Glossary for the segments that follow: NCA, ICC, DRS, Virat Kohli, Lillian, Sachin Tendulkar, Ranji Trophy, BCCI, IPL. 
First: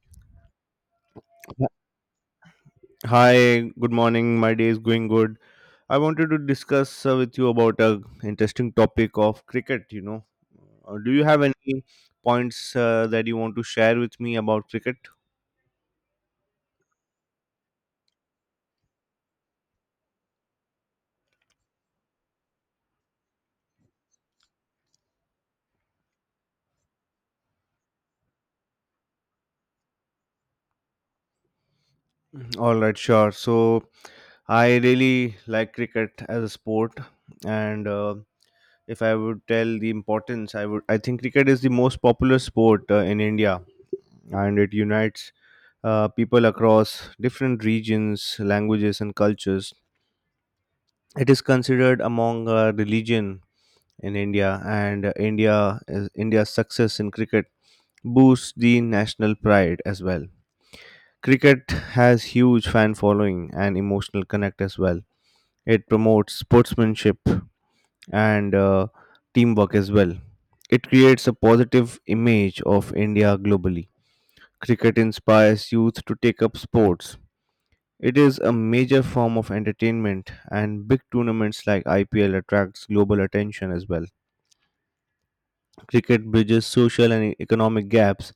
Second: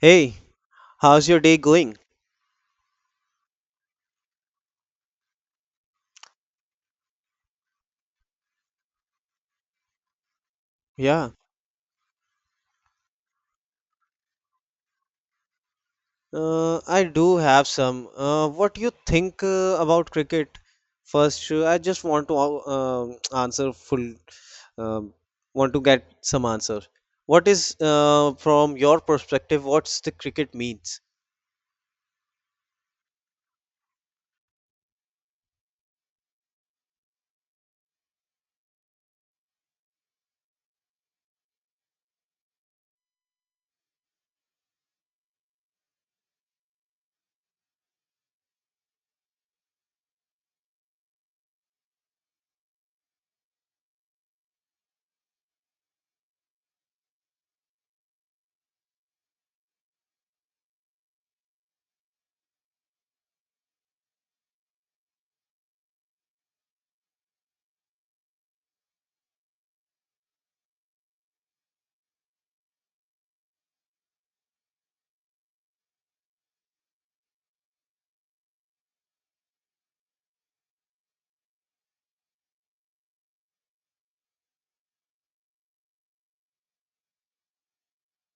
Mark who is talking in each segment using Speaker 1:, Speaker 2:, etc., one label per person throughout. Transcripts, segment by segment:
Speaker 1: Hey, how's your day going?
Speaker 2: Hi, good morning. My day is going good. I wanted to discuss with you about a interesting topic of cricket, you know. Do you
Speaker 1: Yeah,
Speaker 2: have any points that you want to share with me about cricket?
Speaker 1: I do have some. What do you think about cricket? First, I just want to uh, answer full, um, want to get some answer. What is, from your perspective, what's the cricket means?
Speaker 2: Mhm. All right, sure. So, I really like cricket as a sport, and if I would tell the importance, I think cricket is the most popular sport in India, and it unites people across different regions, languages and cultures. It is considered among religion in India, and India is- India's success in cricket boosts the national pride as well. Cricket has huge fan following and emotional connect as well. It promotes sportsmanship and teamwork as well. It creates a positive image of India globally. Cricket inspires youth to take up sports. It is a major form of entertainment, and big tournaments like IPL attracts global attention as well. Cricket bridges social and economic gaps,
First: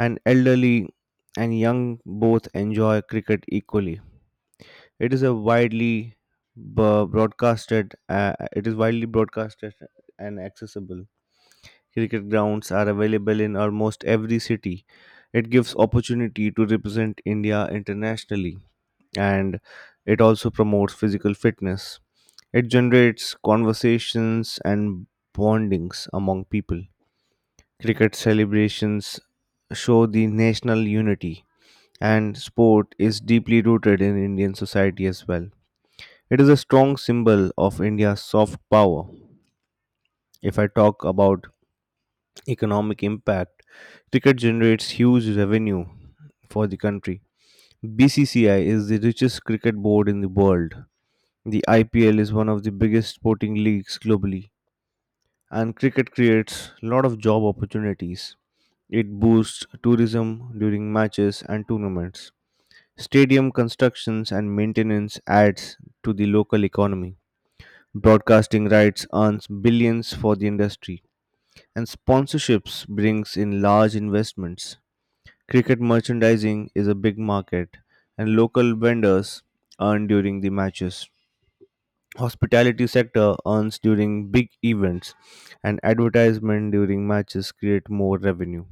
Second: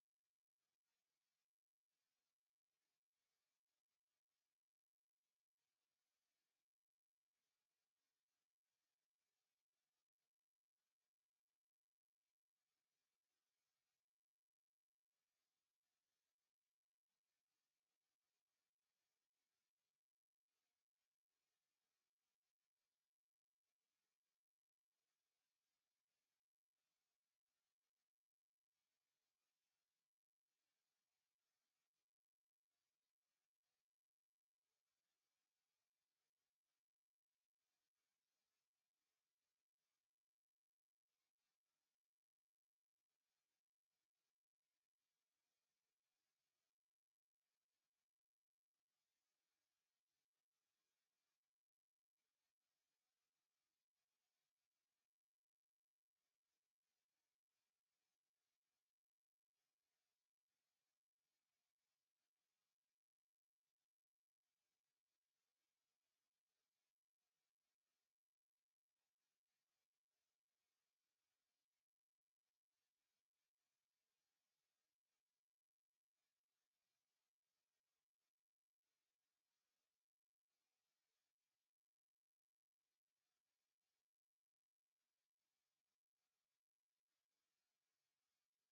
Speaker 2: and elderly and young both enjoy cricket equally. It is a widely b- broadcasted. It is widely broadcasted and accessible. Cricket grounds are available in almost every city. It gives opportunity to represent India internationally, and it also promotes physical fitness. It generates conversations and bondings among people. Cricket celebrations show the national unity, and sport is deeply rooted in Indian society as well. It is a strong symbol of India's soft power. If I talk about economic impact, cricket generates huge revenue for the country. BCCI is the richest cricket board in the world. The IPL is one of the biggest sporting leagues globally, and cricket creates a lot of job opportunities. It boosts tourism during matches and tournaments. Stadium constructions and maintenance adds to the local economy. Broadcasting rights earns billions for the industry, and sponsorships brings in large investments. Cricket merchandising is a big market, and local vendors earn during the matches. Hospitality sector earns during big events, and advertisement during matches create more revenue.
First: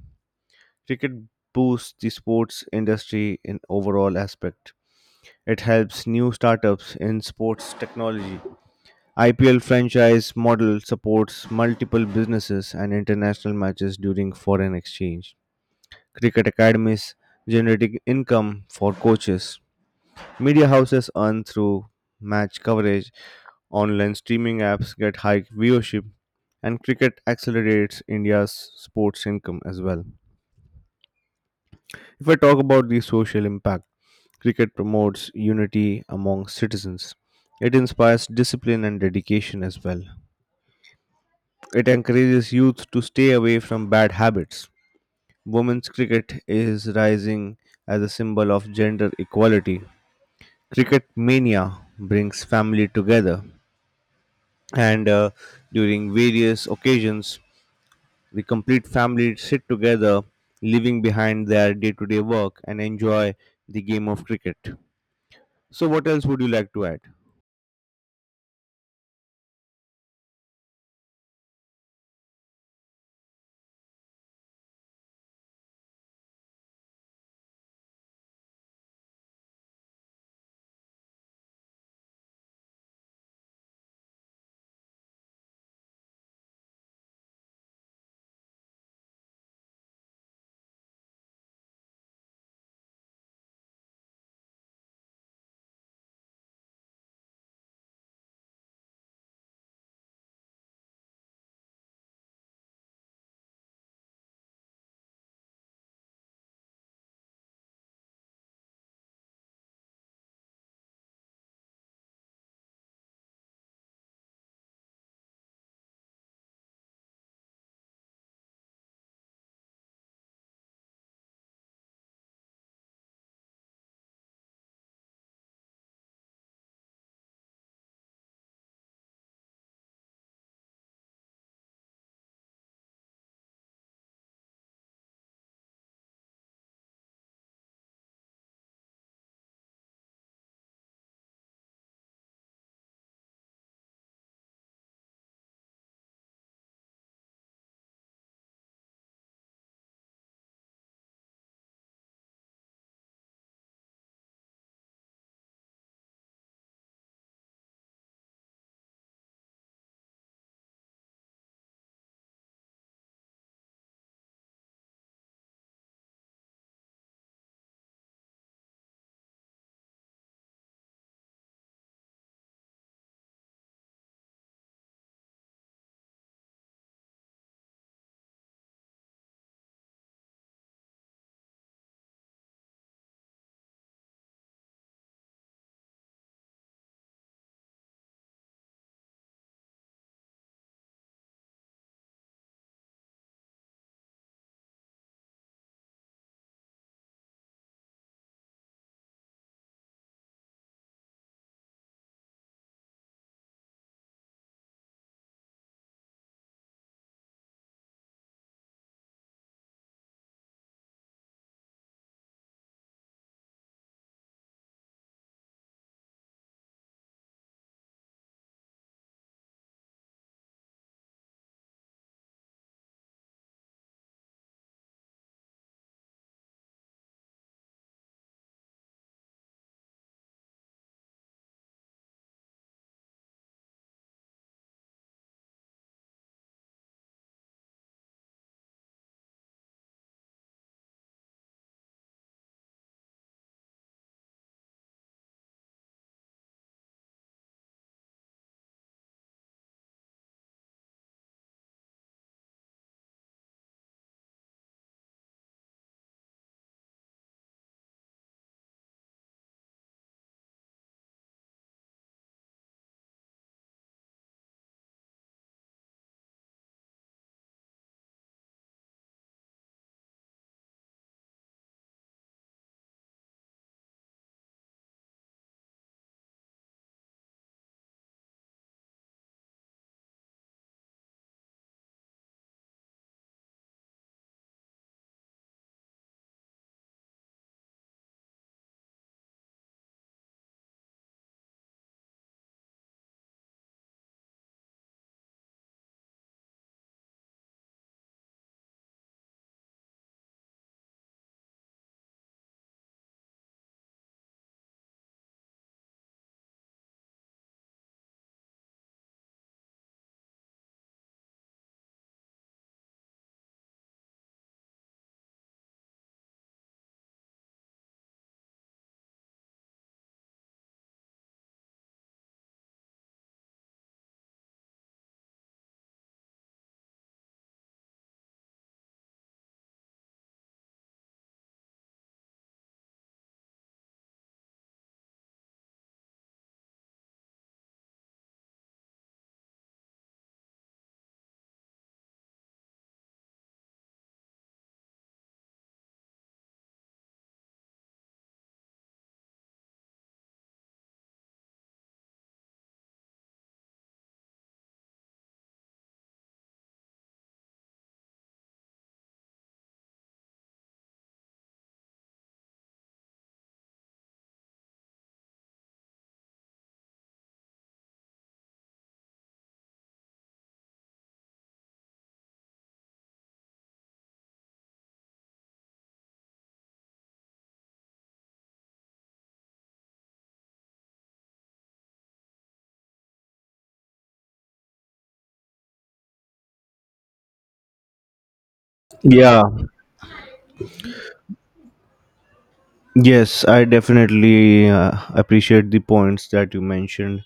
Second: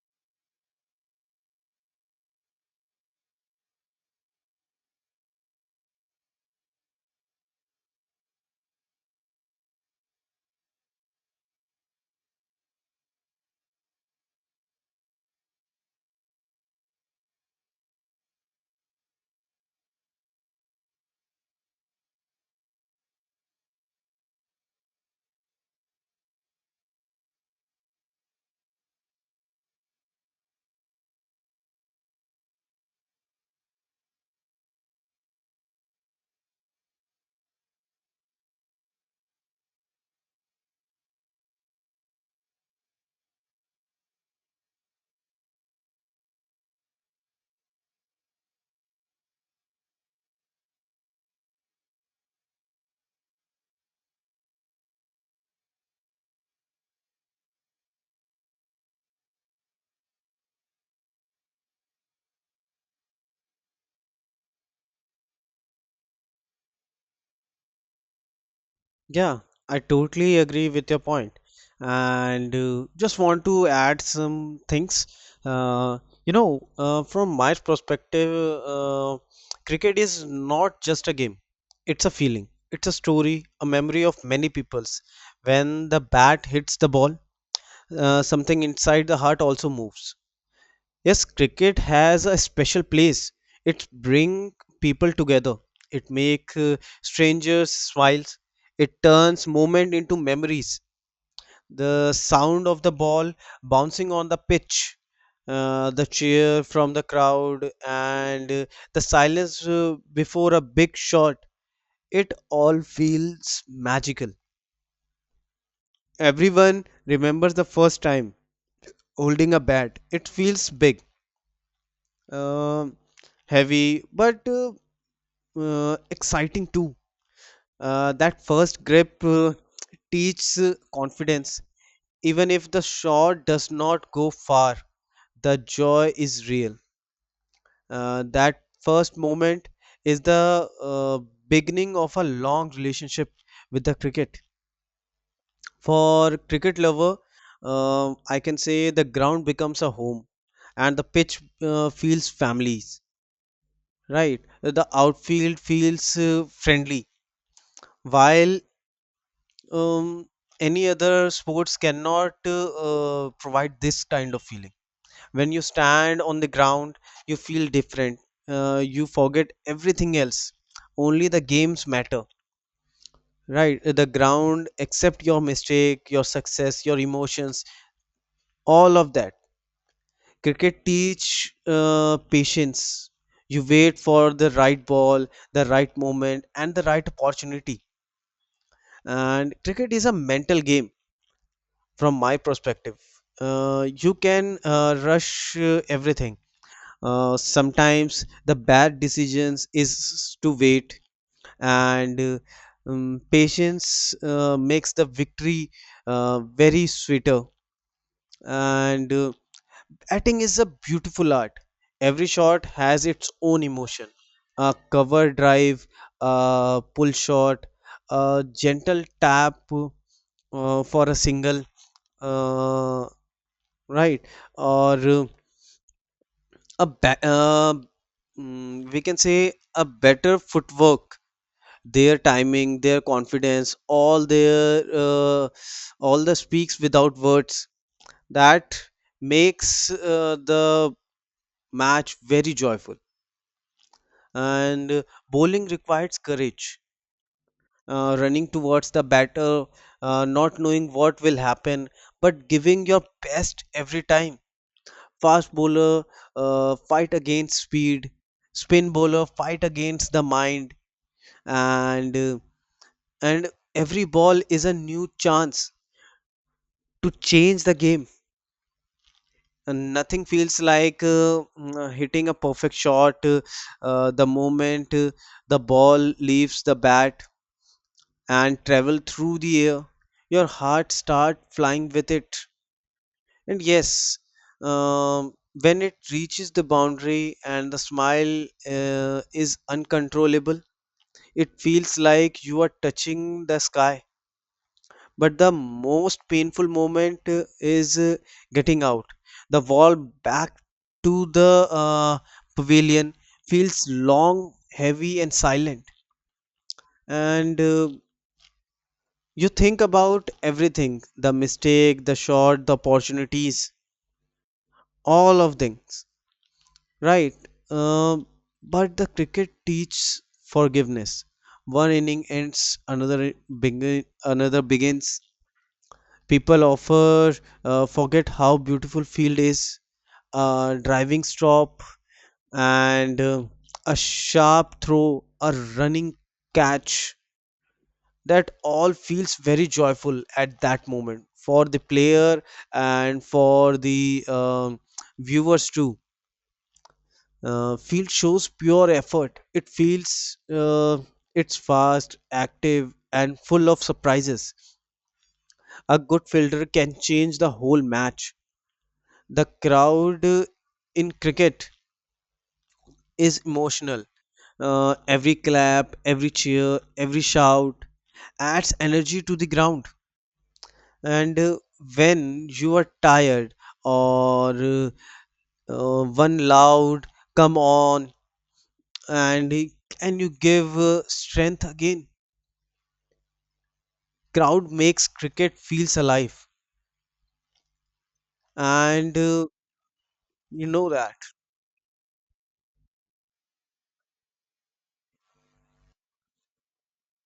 Speaker 2: Cricket boosts the sports industry in overall aspect. It helps new startups in sports technology. IPL franchise model supports multiple businesses and international matches during foreign exchange. Cricket academies generating income for coaches. Media houses earn through match coverage. Online streaming apps get high viewership, and cricket accelerates India's sports income as well. If I talk about the social impact, cricket promotes unity among citizens. It inspires discipline and dedication as well. It encourages youth to stay away from bad habits. Women's cricket is rising as a symbol of gender equality. Cricket mania brings family together, and during various occasions, the complete family sit together, leaving behind their day to day work and enjoy the game of cricket. So, what else would you like to add?
Speaker 1: Yeah, I totally agree with your point, and just want to add some things. Uh, from my perspective, cricket is not just a game; it's a feeling, it's a story, a memory of many peoples. When the bat hits the ball, something inside the heart also moves. Yes, cricket has a special place. It bring people together. It make strangers smiles. It turns moment into memories. The sound of the ball bouncing on the pitch, the cheer from the crowd, and the silence before a big shot. It all feels magical. Everyone remembers the first time holding a bat. It feels big. Um Heavy but exciting too. That first grip teaches confidence. Even if the shot does not go far, the joy is real. That first moment is the beginning of a long relationship with the cricket. For cricket lover, I can say the ground becomes a home, and the pitch feels families. Right, the outfield feels friendly, while um, any other sports cannot provide this kind of feeling. When you stand on the ground, you feel different. You forget everything else. Only the games matter, right? The ground, except your mistake, your success, your emotions, all of that. Cricket teach patience. You wait for the right ball, the right moment, and the right opportunity. And cricket is a mental game from my perspective. Uh, you can rush everything. Uh, sometimes the bad decisions is to wait, and patience makes the victory very sweeter. And Acting is a beautiful art. Every shot has its own emotion: a cover drive, a pull shot, a gentle tap for a single, uh, right, or a ba- uh, we can say a better footwork. Their timing, their confidence, all their all the speaks without words, that makes the match very joyful. And Bowling requires courage, running towards the batter, not knowing what will happen but giving your best every time. Fast bowler fight against speed, spin bowler fight against the mind. And uh, and every ball is a new chance to change the game, and nothing feels like hitting a perfect shot. The moment the ball leaves the bat and travel through the air, your heart start flying with it. And yes, um, when it reaches the boundary and the smile is uncontrollable, it feels like you are touching the sky. But the most painful moment is getting out. The wall back to the pavilion feels long, heavy, and silent. And You think about everything: the mistake, the shot, the opportunities, all of things. Right. Um, but the cricket teaches forgiveness. One inning ends, another begin, another begins. People offer forget how beautiful field is. A driving stop and a sharp throw, a running catch. That all feels very joyful at that moment for the player and for the viewers too. Uh, field shows pure effort. It feels it's fast, active, and full of surprises. A good fielder can change the whole match. The crowd in cricket is emotional. Every clap, every cheer, every shout adds energy to the ground. And when you are tired or one loud come on, and and you give strength again. Crowd makes cricket feels alive, and
Speaker 2: Yeah.
Speaker 1: uh, you know that.
Speaker 2: Yes, I definitely appreciate the points that you mentioned,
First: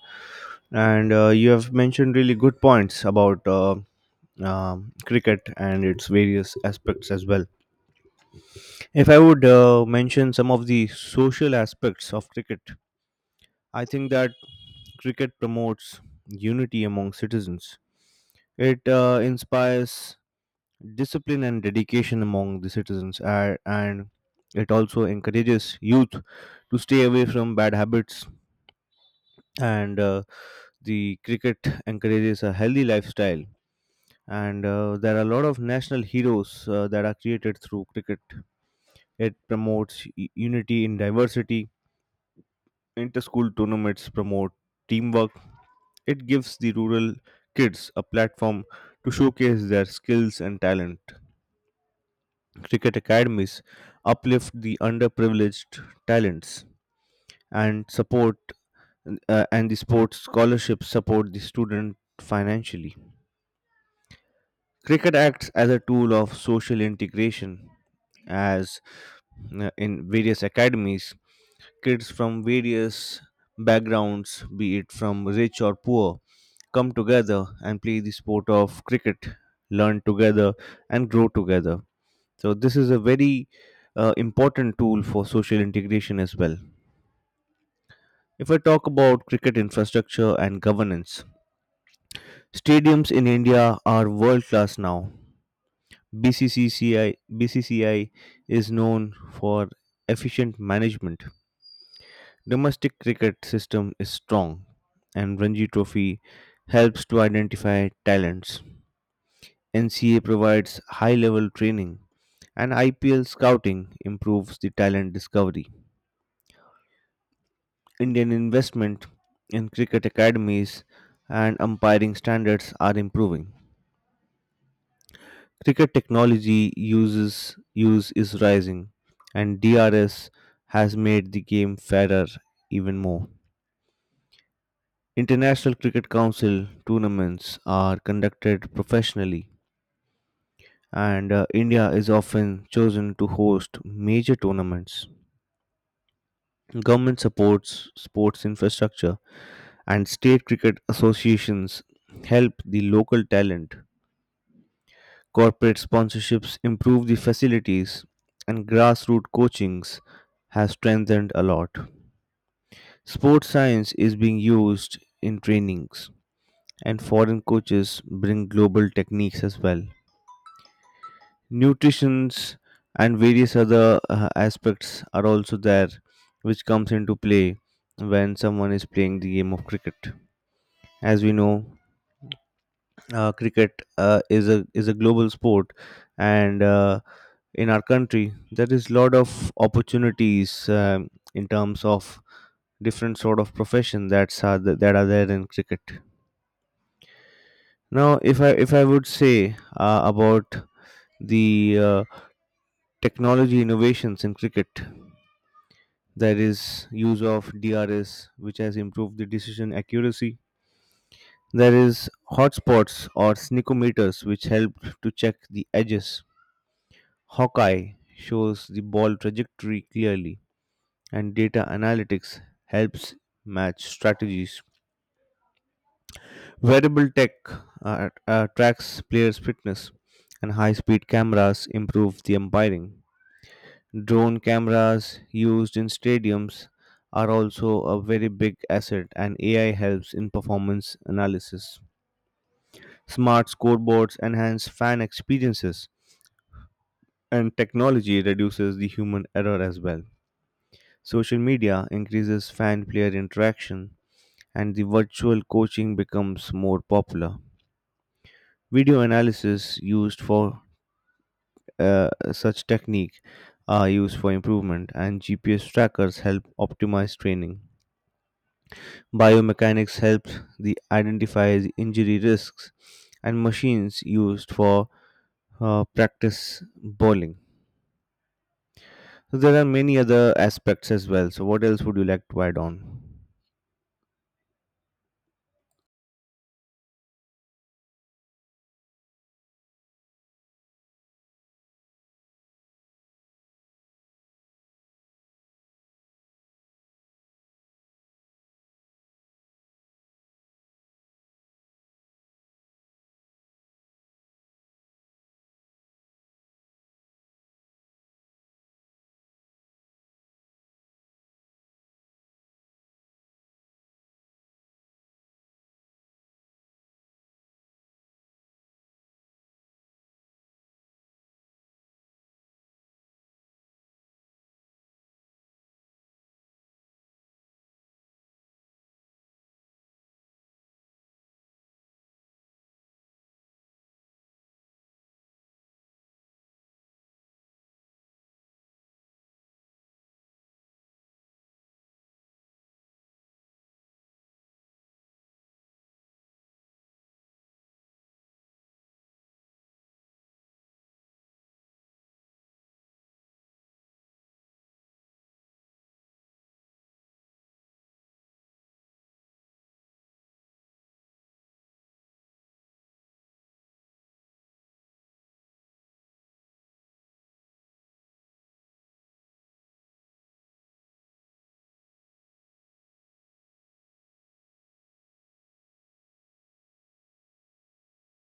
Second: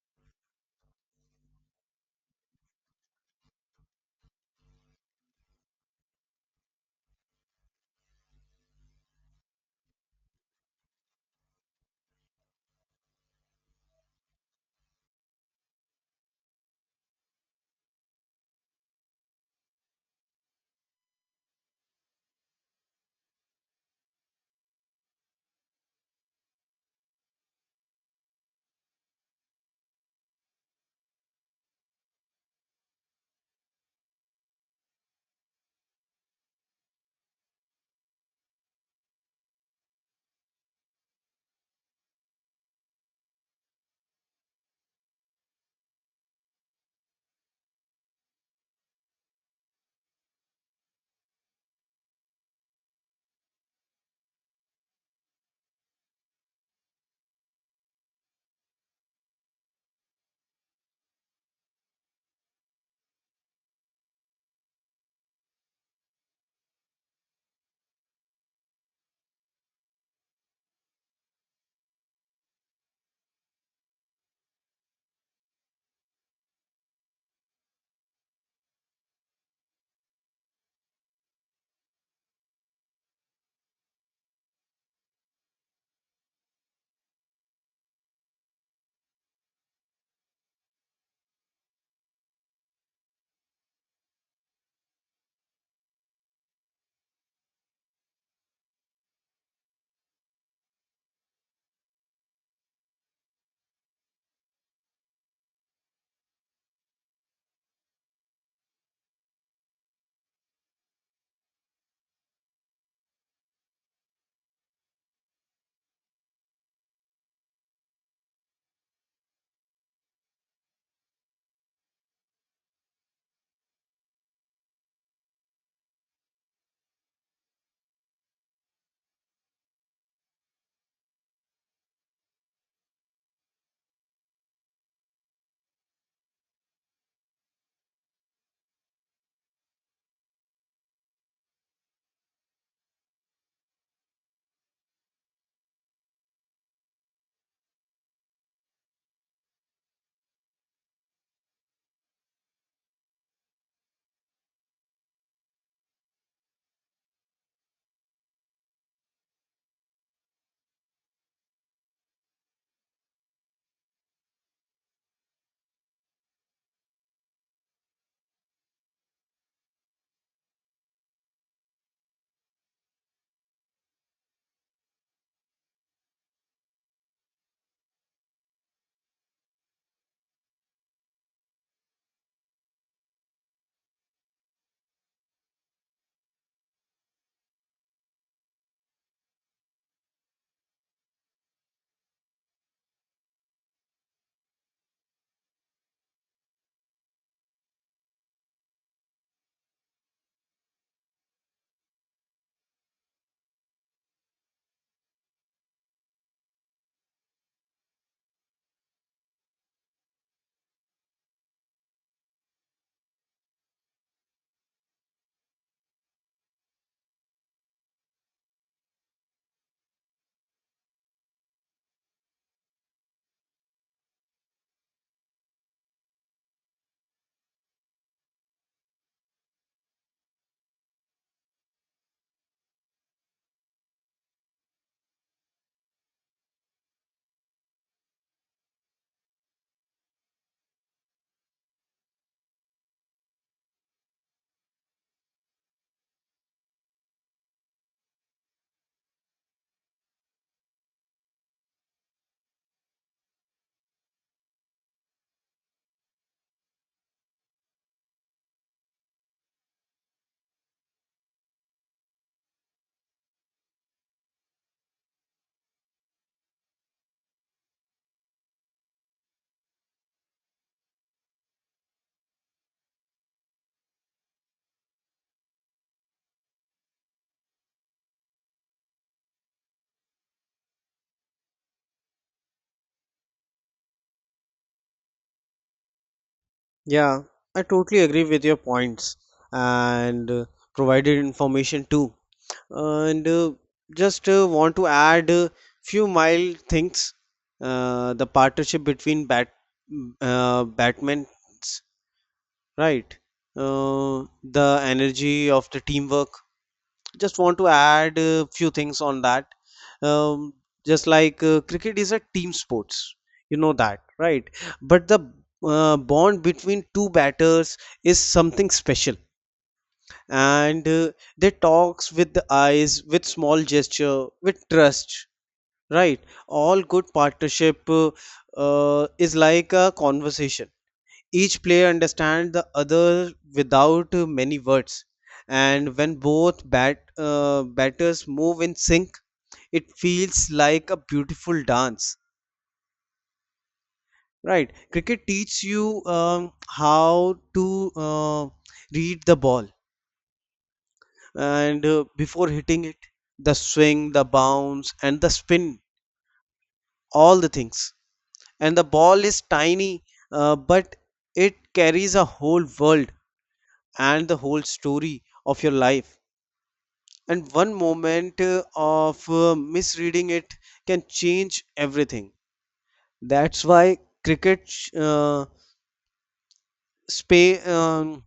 Speaker 2: and you have mentioned really good points about cricket and its various aspects as well. If I would mention some of the social aspects of cricket, I think that cricket promotes unity among citizens. It inspires discipline and dedication among the citizens, and it also encourages youth to stay away from bad habits and. The cricket encourages a healthy lifestyle, and there are a lot of national heroes that are created through cricket. It promotes unity in diversity. Inter-school tournaments promote teamwork. It gives the rural kids a platform to showcase their skills and talent. Cricket academies uplift the underprivileged talents and support and the sports scholarships support the student financially. Cricket acts as a tool of social integration, as in various academies, kids from various backgrounds, be it from rich or poor, come together and play the sport of cricket, learn together, and grow together. So, this is a very important tool for social integration as well. If I talk about cricket infrastructure and governance, stadiums in India are world class now. BCCI is known for efficient management. Domestic cricket system is strong, and Ranji Trophy helps to identify talents. NCA provides high level training, and IPL scouting improves the talent discovery. Indian investment in cricket academies and umpiring standards are improving. Cricket technology uses use is rising, and DRS has made the game fairer even more. International Cricket Council tournaments are conducted professionally, and India is often chosen to host major tournaments. Government supports sports infrastructure, and state cricket associations help the local talent. Corporate sponsorships improve the facilities, and grassroots coachings has strengthened a lot. Sports science is being used in trainings, and foreign coaches bring global techniques as well. Nutritions and various other aspects are also there, which comes into play when someone is playing the game of cricket. As we know, cricket is a global sport, and in our country there is lot of opportunities, in terms of different sort of profession that are there in cricket. Now, if I would say about the technology innovations in cricket, there is use of DRS, which has improved the decision accuracy. There is hotspots or sneakometers which help to check the edges. Hawkeye shows the ball trajectory clearly, and data analytics helps match strategies. Wearable tech tracks players' fitness, and high speed cameras improve the umpiring. Drone cameras used in stadiums are also a very big asset, and AI helps in performance analysis. Smart scoreboards enhance fan experiences, and technology reduces the human error as well. Social media increases fan player interaction, and the virtual coaching becomes more popular. Video analysis used for such technique are used for improvement, and GPS trackers help optimize training. Biomechanics helps the identify the injury risks, and machines used for practice bowling. So there are many other aspects as well. So what else would you like to add on?
Speaker 1: Yeah, I totally agree with your points, and provided information too, and just want to add a few mild things. The partnership between batmans, right, uh, the energy of the teamwork, just want to add a few things on that. um, just like cricket is a team sports, you know that, right? But the bond between two batters is something special, and they talks with the eyes, with small gesture, with trust, right? All good partnership is like a conversation. Each player understands the other without many words, and when both batters move in sync, it feels like a beautiful dance, right? Cricket teaches you how to read the ball, and before hitting it, the swing, the bounce, and the spin, all the things. And the ball is tiny, but it carries a whole world and the whole story of your life. And one moment of misreading it can change everything. That's why cricket uh, space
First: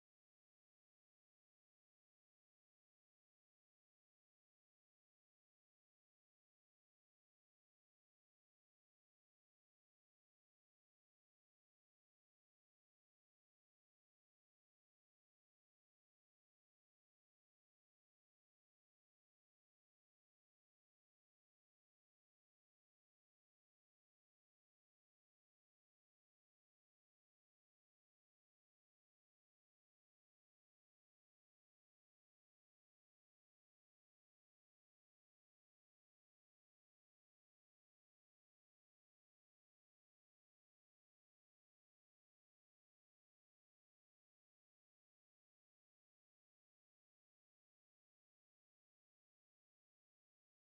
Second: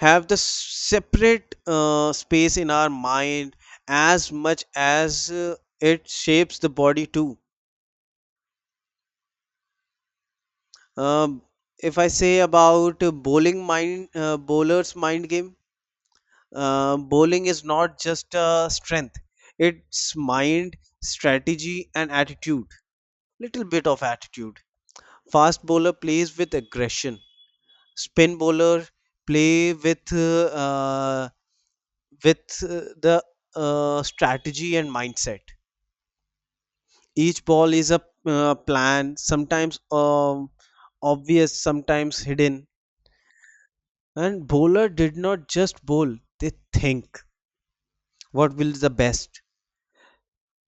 Speaker 1: have the separate space in our mind as much as it shapes the body too. um, if I say about bowling mind bowler's mind game, bowling is not just strength, it's mind, strategy, and attitude, little bit of attitude. Fast bowler plays with aggression. Spin bowler play with the strategy and mindset. Each ball is a plan, sometimes obvious, sometimes hidden. And bowler did not just bowl; they think what will the best.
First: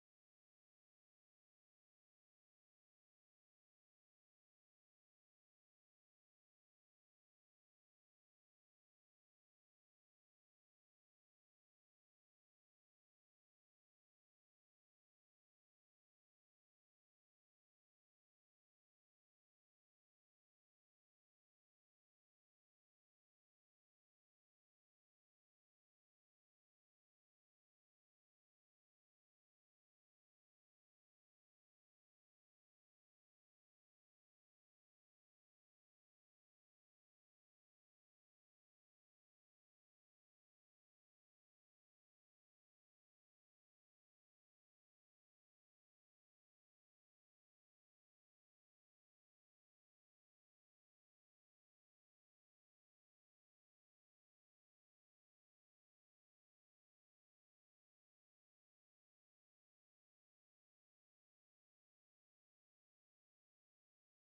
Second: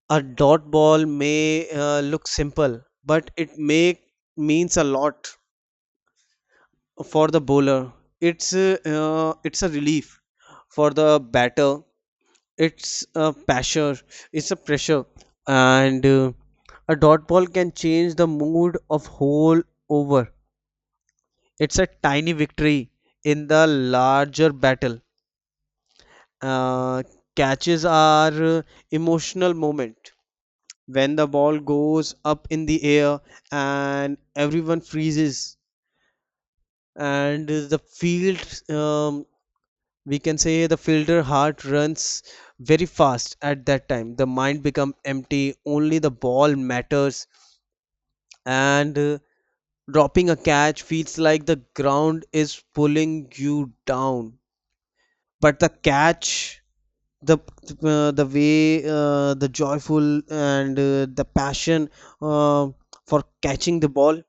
Speaker 1: A dot ball may look simple, but it may means a lot for the bowler. It's a relief for the batter, it's a pressure it's a pressure, and a dot ball can change the mood of whole over. It's a tiny victory in the larger battle. uh, Catches are emotional moment. When the ball goes up in the air and everyone freezes, and the field, we can say the fielder heart runs very fast at that time, the mind becomes empty, only the ball matters. And Dropping a catch feels like the ground is pulling you down. But the catch, the the way, the joyful, and the passion uh, for catching the ball,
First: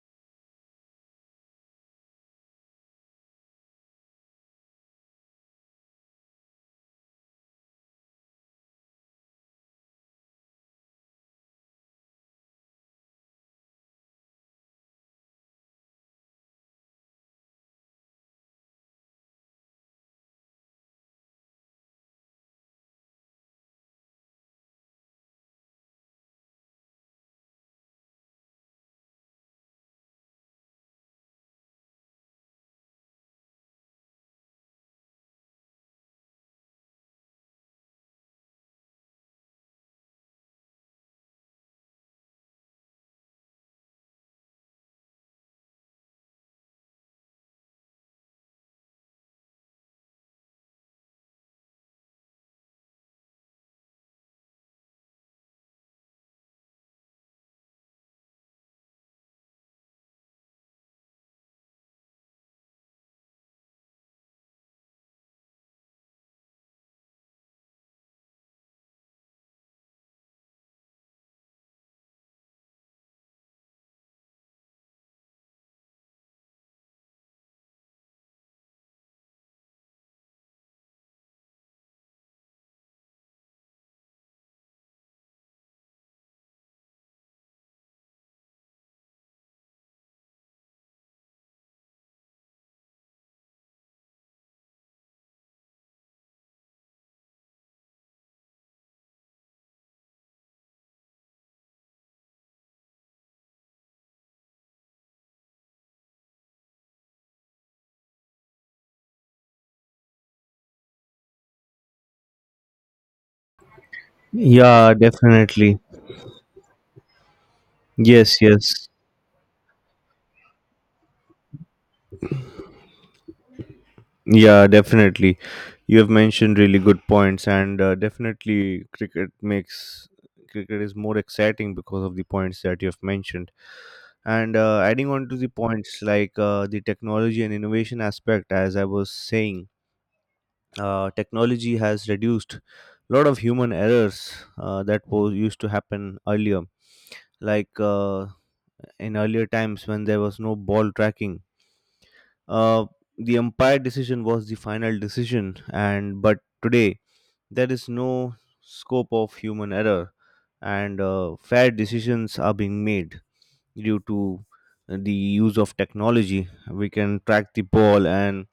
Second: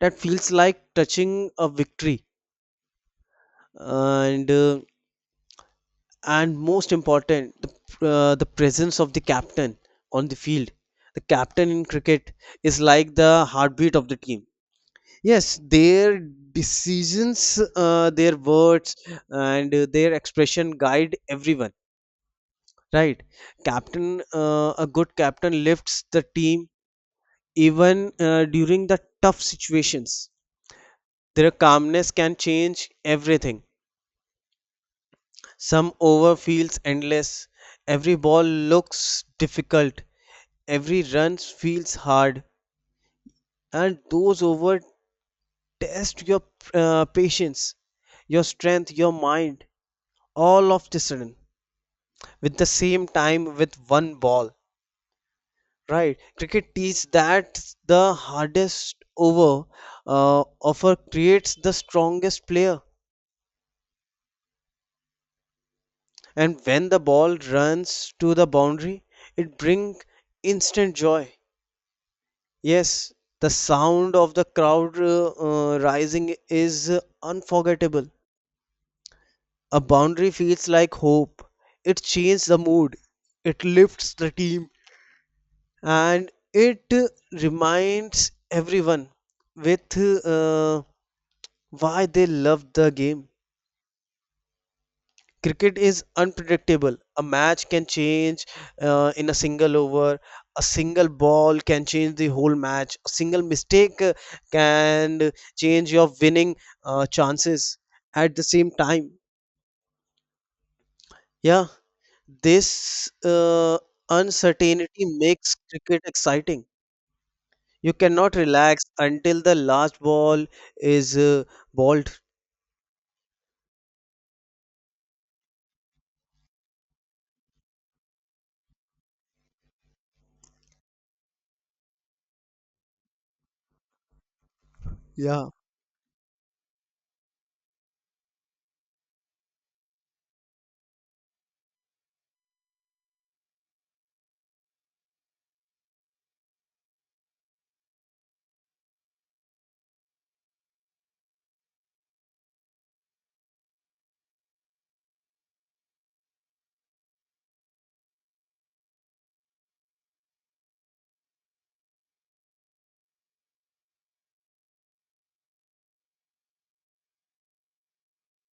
Speaker 1: that feels like touching a victory. And uh, and most important, the presence of the captain on the field. The captain in cricket is like the heartbeat of the team. Yes, their decisions, their words, and their expression guide everyone, right? captain A good captain lifts the team even during the tough situations. Their calmness can change everything. Some over feels endless, every ball looks difficult, every run feels hard, and those over test your patience, your strength, your mind, all of the sudden, with the same time with one ball, right? Cricket teaches that the hardest over offer creates the strongest player, and when the ball runs to the boundary, it brings instant joy. Yes, the sound of the crowd rising is unforgettable. A boundary feels like hope. It changes the mood, it lifts the team, and it reminds everyone with why they love the game. Cricket is unpredictable. A match can change in a single over. A single ball can change the whole match. A single mistake can change your winning chances at the same time. Yeah, this uncertainty
Speaker 2: Yeah,
Speaker 1: makes
Speaker 2: definitely.
Speaker 1: cricket exciting. You cannot
Speaker 2: Yes,
Speaker 1: relax
Speaker 2: yes.
Speaker 1: until the last ball is balled.
Speaker 2: Yeah, definitely. You have mentioned really good points, and definitely cricket makes cricket is more exciting because of the points that you have mentioned. And adding on to
Speaker 1: Yeah.
Speaker 2: the points like the technology and innovation aspect, as I was saying, technology has reduced a lot of human errors that was used to happen earlier. Like, in earlier times when there was no ball tracking, uh, the umpire decision was the final decision, and but today there is no scope of human error, and fair decisions are being made due to the use of technology. We can track the ball and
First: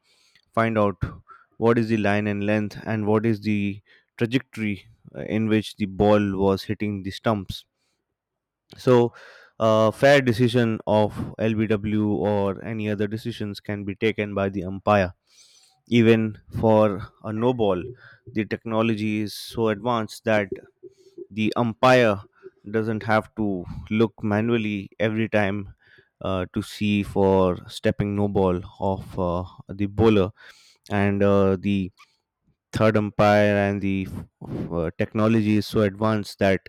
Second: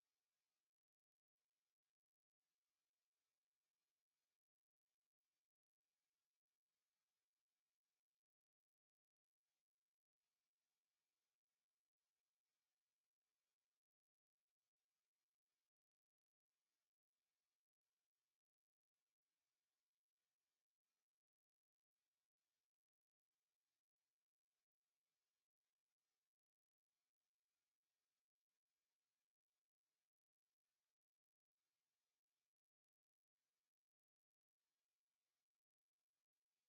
Speaker 2: find out what is the line and length, and what is the trajectory in which the ball was hitting the stumps. So a fair decision of LBW or any other decisions can be taken by the umpire. Even for a no ball, the technology is so advanced that the umpire doesn't have to look manually every time to see for stepping no ball of the bowler. And the third umpire and the technology is so advanced that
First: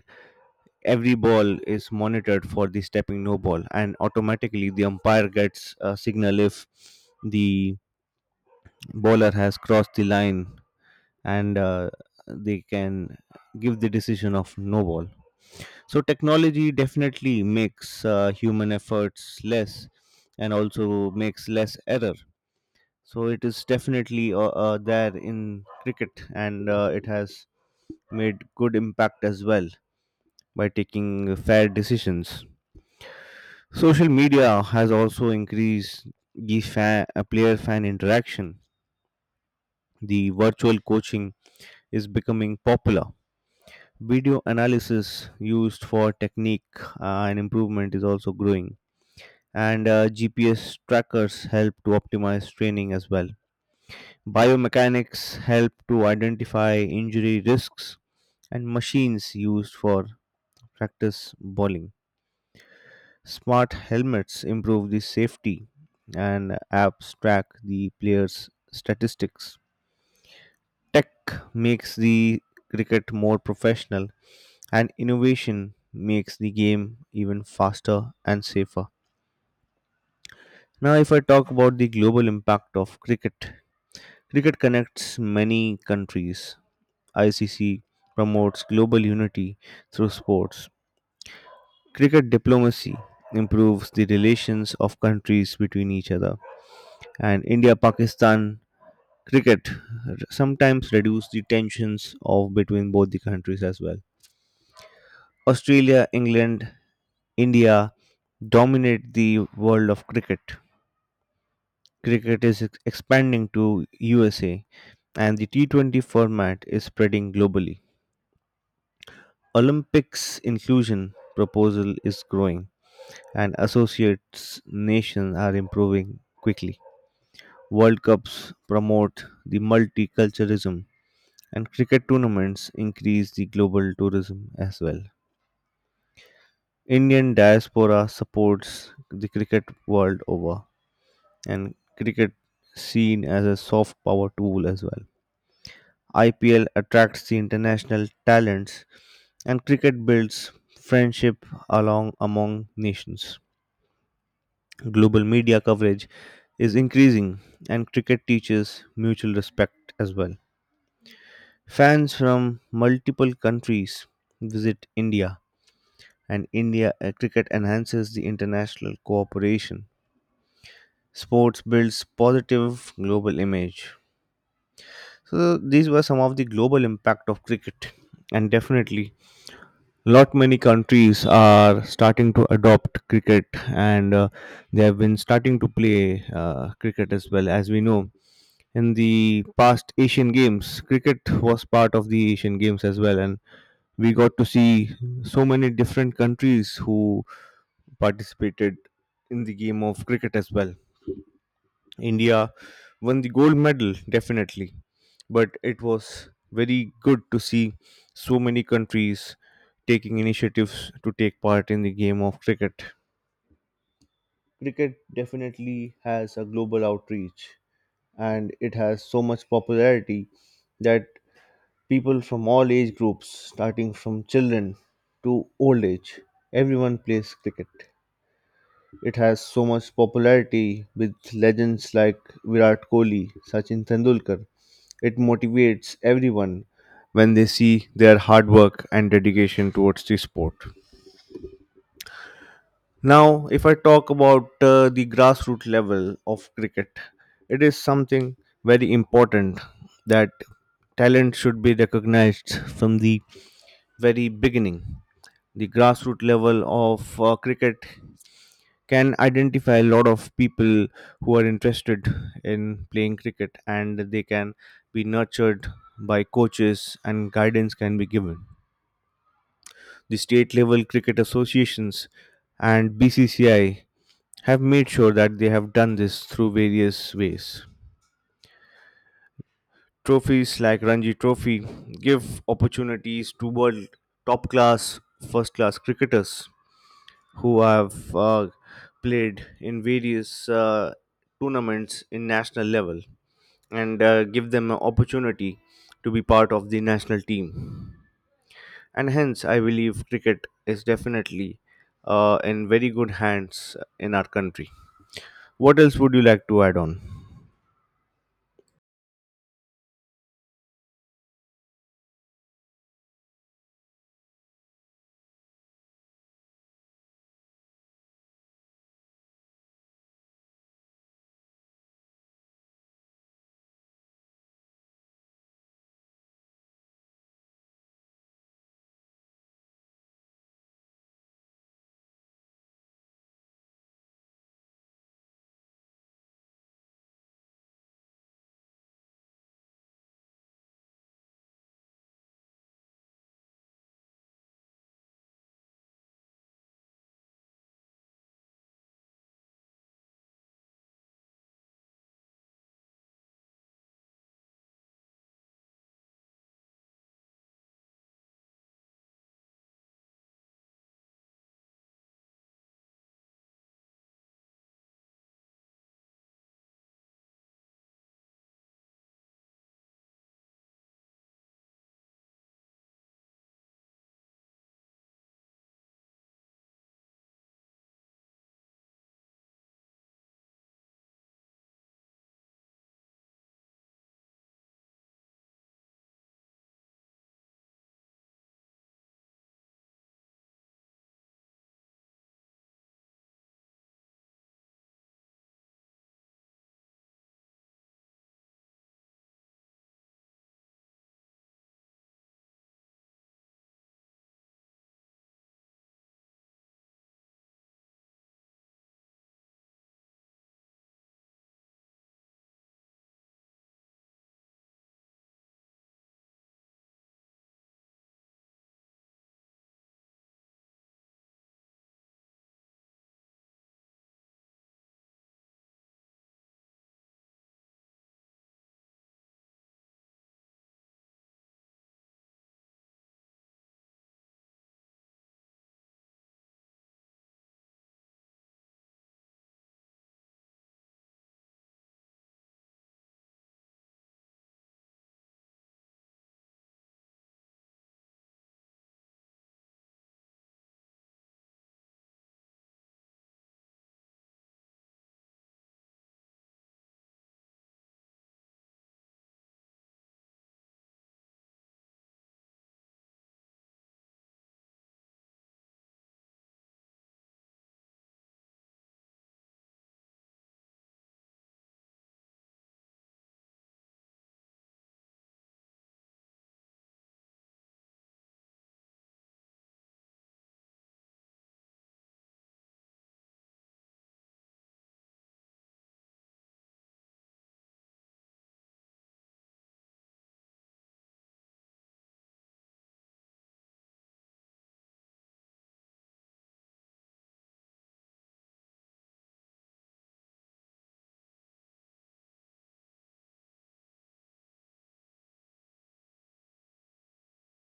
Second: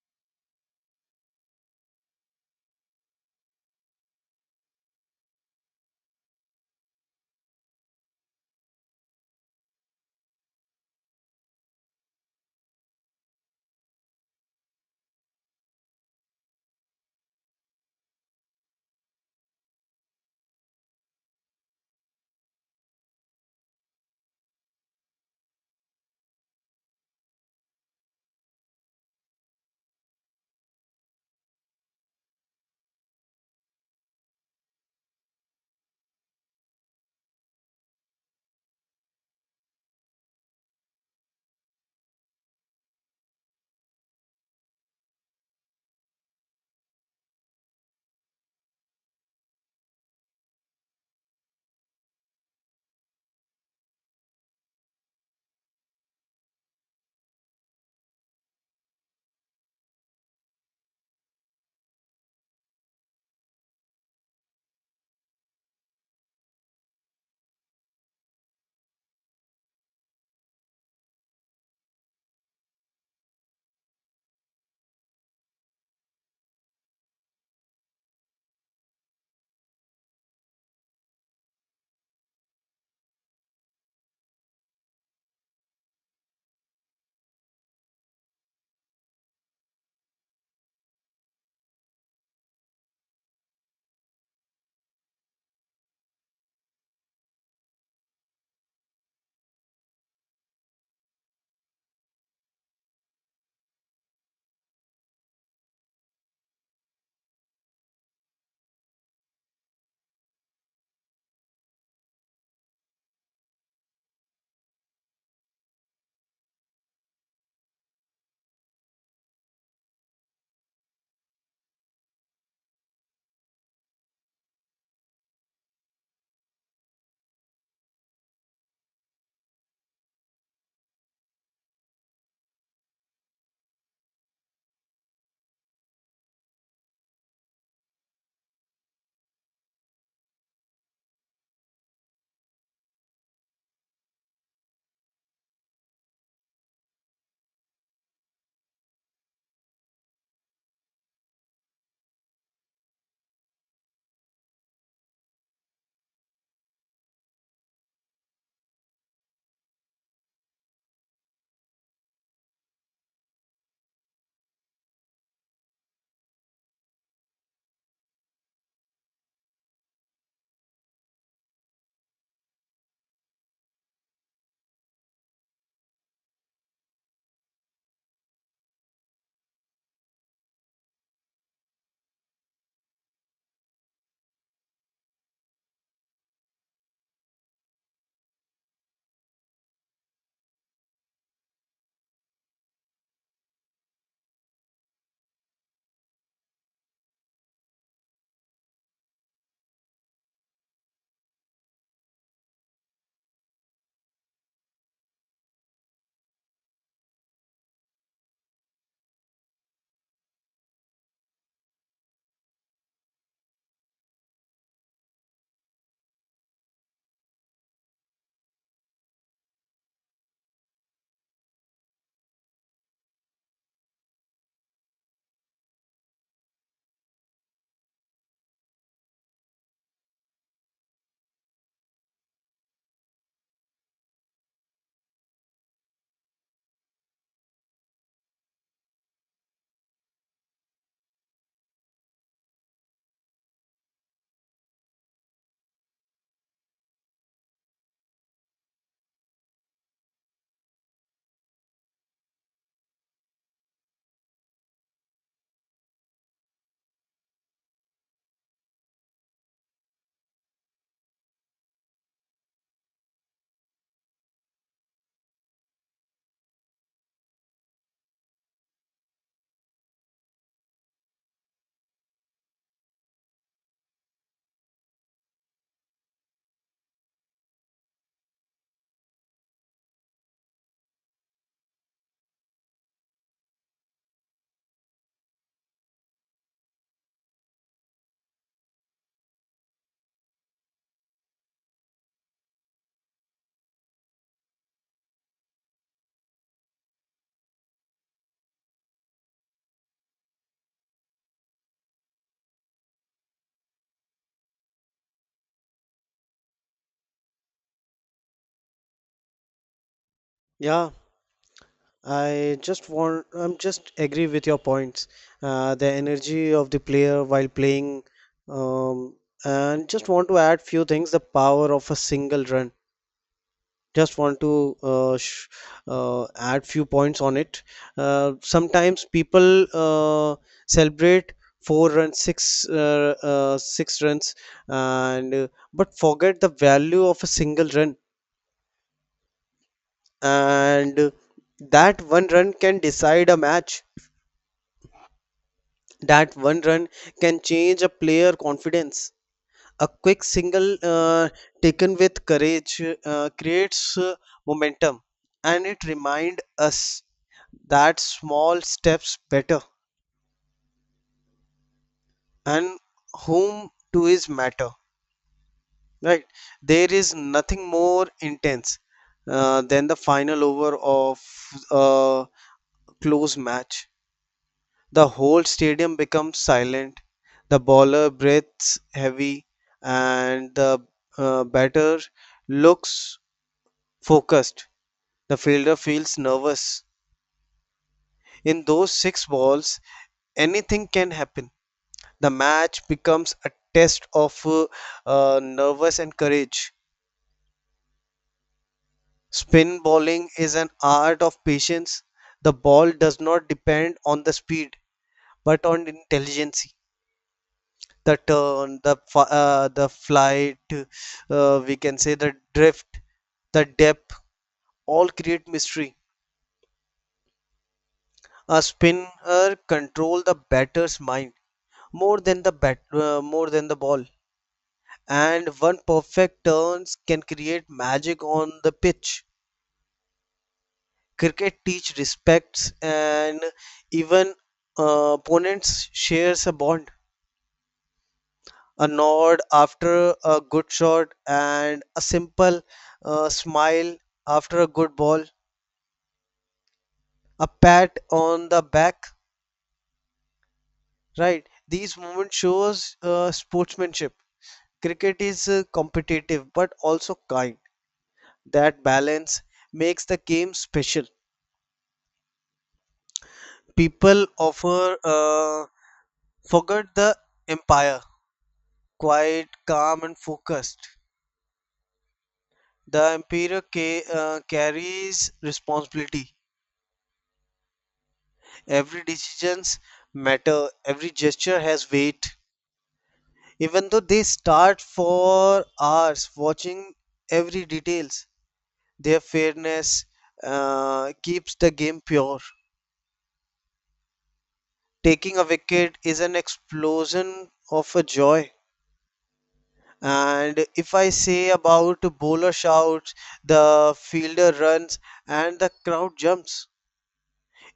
Speaker 2: every ball is monitored for the stepping no ball, and automatically the umpire gets a signal if the bowler has crossed the line, and they can give the decision of no ball. So, technology definitely makes human efforts less and also makes less error. So, it is definitely there in cricket, and it has made good impact as well by taking fair decisions. Social media has also increased the player fan interaction. The virtual coaching is becoming popular. Video analysis used for technique and improvement is also growing. And GPS trackers help to optimize training as well. Biomechanics help to identify injury risks, and machines used for practice bowling. Smart helmets improve the safety, and apps track the players' statistics. Tech makes the cricket more professional, and innovation makes the game even faster and safer. Now, if I talk about the global impact of cricket, cricket connects many countries. ICC promotes global unity through sports. Cricket diplomacy improves the relations of countries between each other, and India Pakistan cricket sometimes reduce the tensions of between both the countries as well. Australia, England, India dominate the world of cricket. Cricket is expanding to USA, and the T20 format is spreading globally. Olympics inclusion proposal is growing, and associates nations are improving quickly. World Cups promote the multiculturalism, and cricket tournaments increase the global tourism as well. Indian diaspora supports the cricket world over, and cricket seen as a soft power tool as well. IPL attracts the international talents, and cricket builds friendship along among nations. Global media coverage is increasing, and cricket teaches mutual respect as well. Fans from multiple countries visit India, and India cricket enhances the international cooperation. Sports builds positive global image. So these were some of the global impact of cricket, and definitely, lot many countries are starting to adopt cricket, and they have been starting to play cricket as well. As we know, in the past Asian Games, cricket was part of the Asian Games as well, and we got to see so many different countries who participated in the game of cricket as well. India won the gold medal, definitely. But it was very good to see so many countries taking initiatives to take part in the game of cricket. Cricket definitely has a global outreach, and it has so much popularity that people from all age groups, starting from children to old age, everyone plays cricket. It has so much popularity with legends like Virat Kohli, Sachin Tendulkar. It motivates everyone when they see their hard work and dedication towards the sport. Now, if I talk about the grassroots level of cricket, it is something very important that talent should be recognized from the very beginning. The grassroots level of cricket can identify a lot of people who are interested in playing cricket, and they can be nurtured by coaches and guidance can be given. The state level cricket associations and BCCI have made sure that they have done this through various ways. Trophies like Ranji Trophy give opportunities to world top class, first class cricketers who have played in various tournaments in national level, and give them an opportunity to be part of the national team. And hence, I believe cricket is definitely in very good hands in our country. What else would you like to add on?
Speaker 1: Yeah, I'm just agree with your points. The energy of the player while playing, um, and just want to add few things. The power of a single run. Just want to add few points on it. Sometimes people uh, celebrate four runs, six runs, and but forget the value of a single run, and that one run can decide a match, that one run can change a player confidence. A quick single taken with courage creates momentum, and it reminds us that small steps better and whom to his matter, right? There is nothing more intense than the final over of a close match. The whole stadium becomes silent, the bowler breathes heavy, and the batter looks focused, the fielder feels nervous. In those six balls, anything can happen. The match becomes a test of nervous and courage. Spin bowling is an art of patience. The ball does not depend on the speed, but on intelligence. The turn, the flight, we can say the drift, the depth, all create mystery. A spinner control the batter's mind more than the bat, more than the ball, and one perfect turns can create magic on the pitch. Cricket teach respects, and even opponents shares a bond. A nod after a good shot, and a simple smile after a good ball, a pat on the back, right? These moments shows sportsmanship. Cricket is competitive but also kind. That balance makes the game special. People offer forget the empire quiet, calm, and focused. The emperor carries responsibility. Every decisions matter. Every gesture has weight. Even though they start for hours watching every details, their fairness keeps the game pure. Taking a wicket is an explosion of a joy. And if I say about bowler shouts, the fielder runs, and the crowd jumps.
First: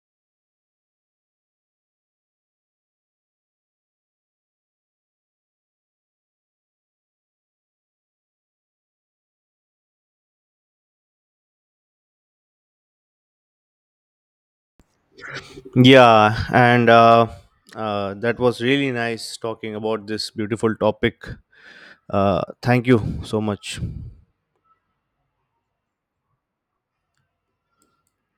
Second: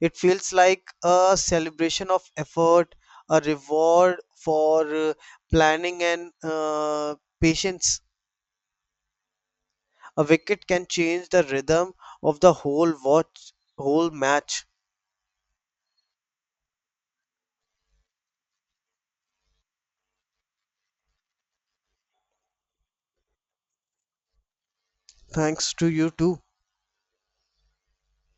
Speaker 1: It feels like a celebration of effort, a reward for planning and patience. A wicket can change the rhythm of the whole match.
Speaker 2: Yeah, and that was really nice talking about this beautiful topic. Thank you so much.
Speaker 1: Thanks to you too.